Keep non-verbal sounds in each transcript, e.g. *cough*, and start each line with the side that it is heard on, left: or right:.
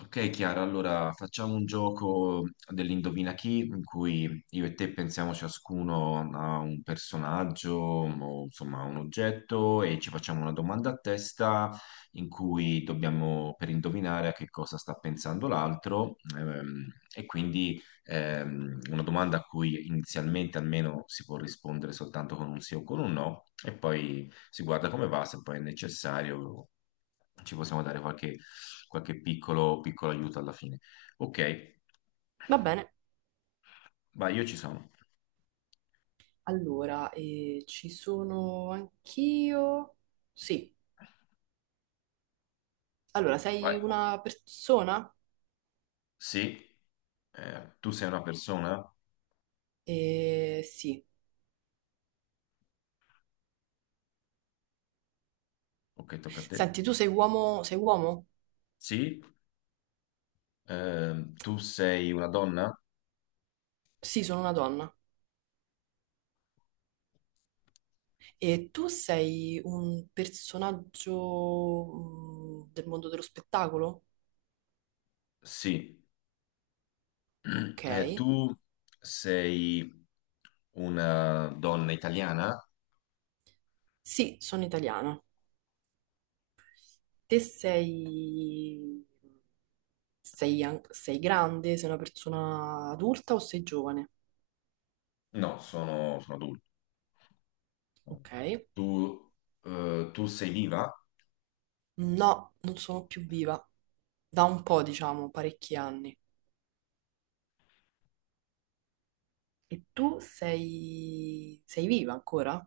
left: Ok Chiara, allora facciamo un gioco dell'indovina chi, in cui io e te pensiamo ciascuno a un personaggio o insomma a un oggetto e ci facciamo una domanda a testa in cui dobbiamo per indovinare a che cosa sta pensando l'altro e quindi una domanda a cui inizialmente almeno si può rispondere soltanto con un sì o con un no e poi si guarda come va, se poi è necessario ci possiamo dare qualche piccolo, piccolo aiuto alla fine. Ok,
right: Va bene.
left: vai, io ci sono.
right: Allora, ci sono anch'io. Sì. Allora, sei
left: Vai.
right: una persona?
left: Sì, tu sei una persona?
right: Sì.
left: Ok, tocca a te.
right: Senti, tu sei uomo? Sei uomo?
left: Sì, tu sei una donna?
right: Sì, sono una donna. E tu sei un personaggio del mondo dello spettacolo?
left: Sì. *clears throat*
right: Ok.
left: Tu sei una donna italiana?
right: Sì, sono italiana. Te sei... Sei grande? Sei una persona adulta o sei giovane?
left: No, sono adulto.
right: Ok.
left: Tu, tu sei viva?
right: No, non sono più viva. Da un po', diciamo, parecchi anni. E tu sei... sei viva ancora?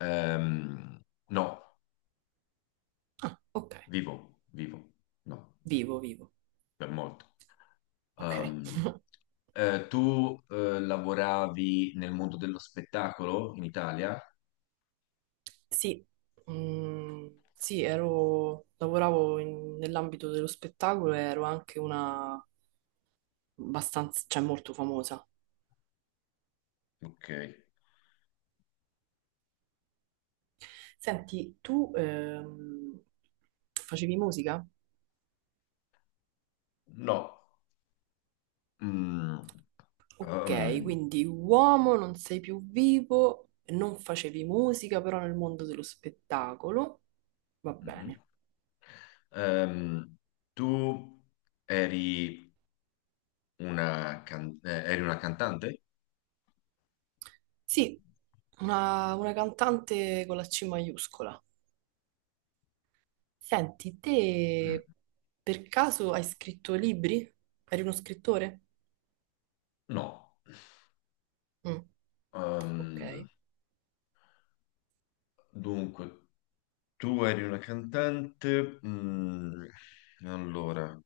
left: Ehm, no,
right: Ah, ok.
left: vivo, vivo, no,
right: Vivo, vivo.
left: per molto.
right: Ok.
left: Ehm,
right: *laughs*
left: tu lavoravi nel mondo dello spettacolo in Italia?
right: Sì. Sì, ero... nell'ambito dello spettacolo e ero anche una abbastanza, cioè molto famosa.
left: Ok.
right: Senti, tu facevi musica?
left: No. Mm.
right: Ok,
left: um,
right: quindi uomo, non sei più vivo, non facevi musica, però nel mondo dello spettacolo, va
left: mhm.
right: bene.
left: Ehm, Tu eri una cantante?
right: Sì, una cantante con la C maiuscola. Senti,
left: Mm.
right: te per caso hai scritto libri? Eri uno scrittore?
left: No.
right: Mm, ok.
left: Ehm, dunque. Tu eri una cantante, allora,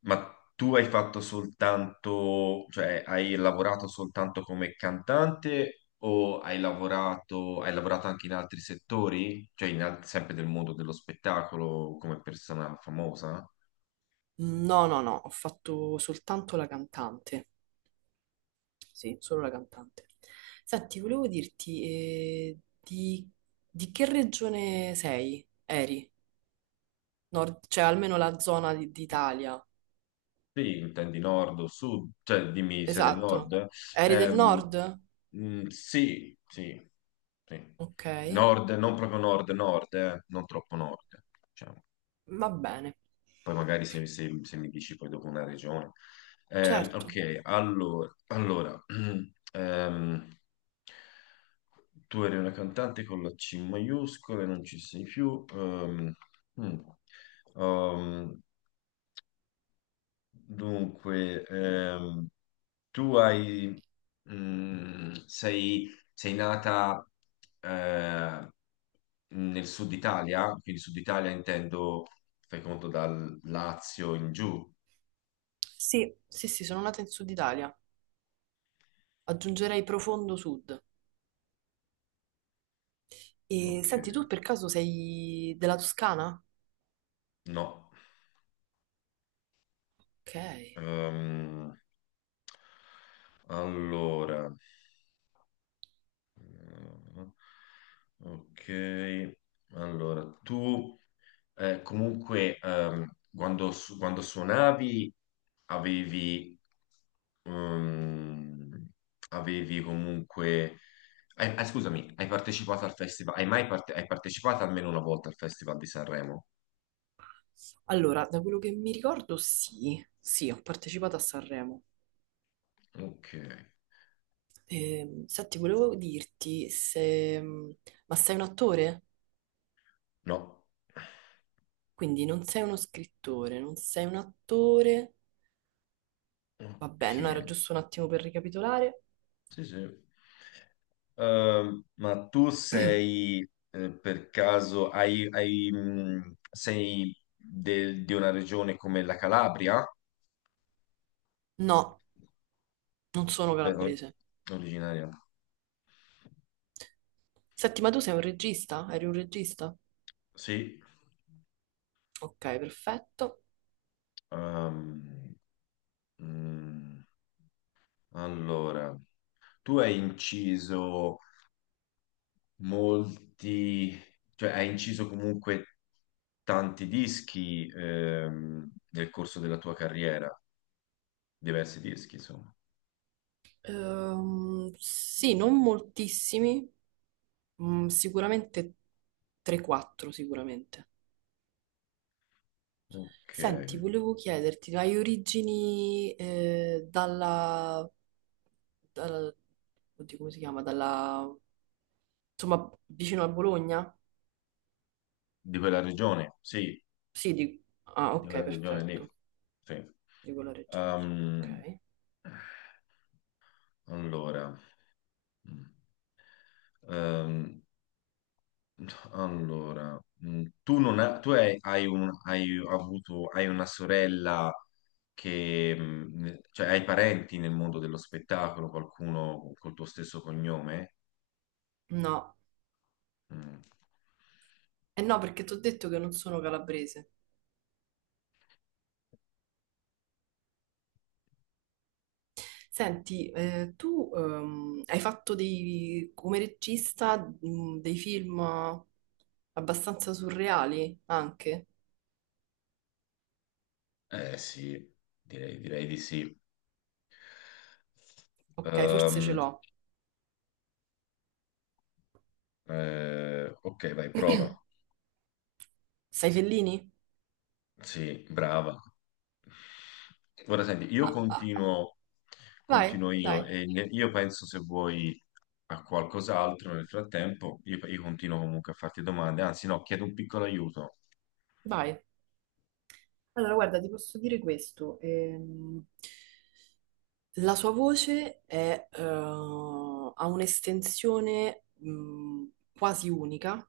left: ma tu hai fatto soltanto, cioè hai lavorato soltanto come cantante o hai lavorato anche in altri settori? Cioè sempre del mondo dello spettacolo come persona famosa?
right: No, no, no, ho fatto soltanto la cantante. Sì, solo la cantante. Senti, volevo dirti, di che regione sei? Eri? Nord, cioè almeno d'Italia.
left: Sì, intendi nord o sud, cioè dimmi se del
right: Esatto.
left: nord.
right: Eri del
left: Ehm,
right: nord?
left: sì, sì, sì.
right: Ok,
left: Nord, non proprio nord, non troppo nord, diciamo.
right: va bene.
left: Poi magari se mi dici poi dopo una regione. Ehm,
right: Certo.
left: ok, allora, allora, *clears throat* ehm, tu eri una cantante con la C maiuscola e non ci sei più. Mm. Ehm, Dunque, tu hai, mm, sei, sei nata eh, nel sud Italia, quindi sud Italia intendo, fai conto, dal Lazio in giù.
right: Sì, sì, sì, sono nata in Sud Italia. Aggiungerei profondo sud. E
left: Ok,
right: senti, tu per caso sei della Toscana?
left: no.
right: Ok.
left: Ehm, allora. Ah, Ok, allora tu comunque quando suonavi avevi, ehm, avevi comunque. Scusami, hai partecipato al festival? Hai mai parte- hai partecipato almeno una volta al Festival di Sanremo?
right: Allora, da quello che mi ricordo, sì, sì, ho partecipato a Sanremo.
left: Ok,
right: Senti, volevo dirti se... Ma sei un attore?
left: no.
right: Quindi non sei uno scrittore, non sei un attore. Va bene, no, era
left: Ok,
right: giusto un attimo per ricapitolare.
left: sì, sì. Ma tu
right: *clears throat*
left: sei per caso sei di una regione come la Calabria?
right: No, non sono
left: Per-
right: calabrese.
left: Originaria?
right: Senti, ma tu sei un regista? Eri un regista?
left: Sì.
right: Ok, perfetto.
left: Ehm, mm, allora, tu hai inciso molti, cioè hai inciso comunque tanti dischi nel corso della tua carriera, diversi dischi, insomma.
right: Sì, non moltissimi, sicuramente 3-4 sicuramente.
left: Ok.
right: Senti, volevo chiederti, hai origini dalla- oddio, come si chiama? Dalla, insomma, vicino a Bologna?
left: Di quella regione, sì,
right: Sì, di- ah,
left: di
right: ok,
left: quella regione lì.
right: perfetto.
left: Sì.
right: Di quella regione lì.
left: Ehm,
right: Ok.
left: allora, mm, ehm, allora, tu, non ha- tu hai, hai un- hai avuto, hai una sorella che, cioè hai parenti nel mondo dello spettacolo, qualcuno col tuo stesso cognome?
right: No,
left: Mm.
right: eh no, perché ti ho detto che non sono calabrese. Senti, tu hai fatto dei, come regista dei film abbastanza surreali anche?
left: Eh sì, direi, di sì.
right: Ok, forse ce
left: Ehm,
right: l'ho.
left: ok, vai, prova.
right: Sai Fellini?
left: Sì, brava. Ora senti, io
right: Ah,
left: continuo,
right: vai, dai,
left: io penso se vuoi a qualcos'altro nel frattempo, io continuo comunque a farti domande, anzi no, chiedo un piccolo aiuto.
right: vai. Allora, guarda, ti posso dire questo. La sua voce è, ha un'estensione quasi unica.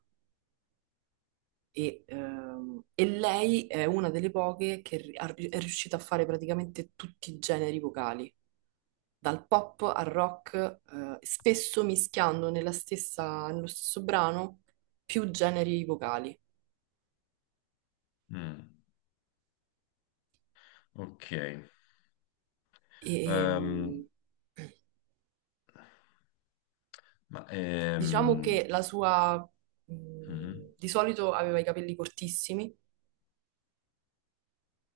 right: E lei è una delle poche che è riuscita a fare praticamente tutti i generi vocali, dal pop al rock, spesso mischiando nello stesso brano più generi vocali.
left: Mm, ok,
right: E,
left: Ehm, ma
right: diciamo
left: ehm,
right: che
left: mhm,
right: di solito aveva i capelli cortissimi,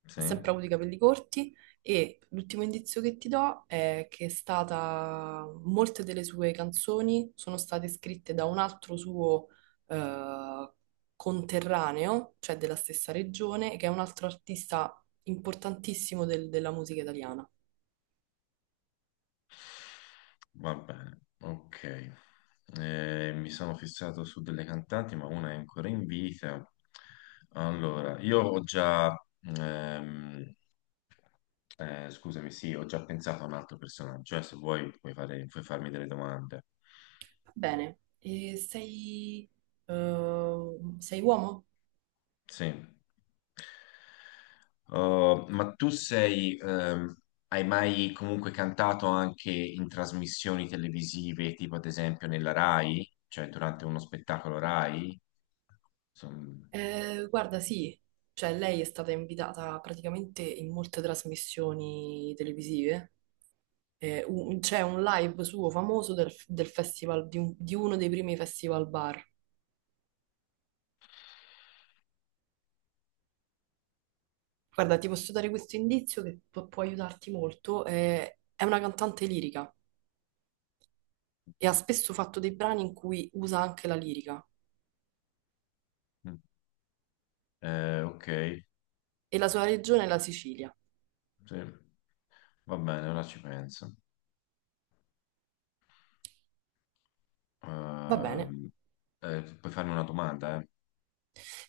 left: sì,
right: ha sempre avuto i capelli corti, e l'ultimo indizio che ti do è che è stata, molte delle sue canzoni sono state scritte da un altro suo eh, conterraneo, cioè della stessa regione, che è un altro artista importantissimo della musica italiana.
left: va bene, ok. Mi sono fissato su delle cantanti, ma una è ancora in vita. Allora, ehm, scusami, sì, ho già pensato a un altro personaggio, se vuoi puoi farmi delle domande.
right: Va bene, e sei, eh, sei uomo?
left: Sì. Oh, hai mai comunque cantato anche in trasmissioni televisive, tipo ad esempio nella Rai, cioè durante uno spettacolo Rai? Insomma,
right: Guarda, sì. Cioè, lei è stata invitata praticamente in molte trasmissioni televisive, c'è un live suo famoso del festival, di uno dei primi festival bar. Guarda, ti posso dare questo indizio che può aiutarti molto. Eh, è una cantante lirica e ha spesso fatto dei brani in cui usa anche la lirica,
left: mm. Ok,
right: e la sua regione è la Sicilia.
left: sì. Va bene, ora ci penso.
right: Va bene.
left: Ehm, Puoi farmi una domanda, eh?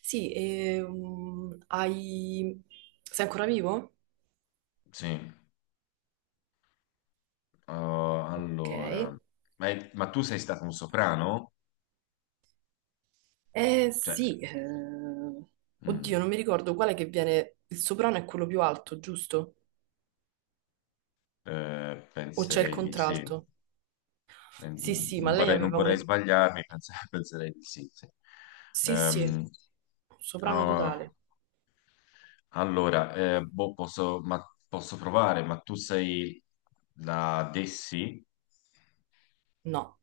right: Sì, hai... Sei ancora vivo?
left: Sì. Oh,
right: Ok.
left: allora, ma tu sei stato un soprano?
right: Eh
left: Cioè,
right: sì, oddio,
left: mm,
right: non mi ricordo quale che viene, il soprano è quello più alto, giusto? O c'è il
left: penserei di sì. Eh,
right: contralto? Sì, sì, ma
left: Non
right: lei
left: vorrei, non
right: aveva un...
left: vorrei sbagliarmi, *laughs* penserei di sì, sì.
right: Sì, sì,
left: Ehm,
right: soprano
left: oh,
right: totale.
left: allora, boh, posso provare, ma tu sei la Dessi?
right: No,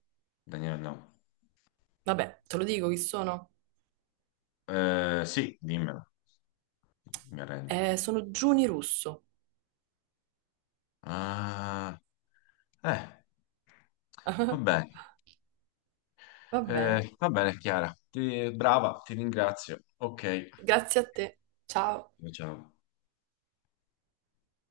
left: Daniela, no.
right: vabbè, te lo dico chi sono?
left: Sì, dimmelo, mi arrendo.
right: Sono Giuni Russo.
left: Ah, eh, va
right: *laughs*
left: bene.
right: Va bene,
left: Va bene, Chiara. Brava, ti ringrazio. Ok.
right: grazie a te. Ciao.
left: Ciao.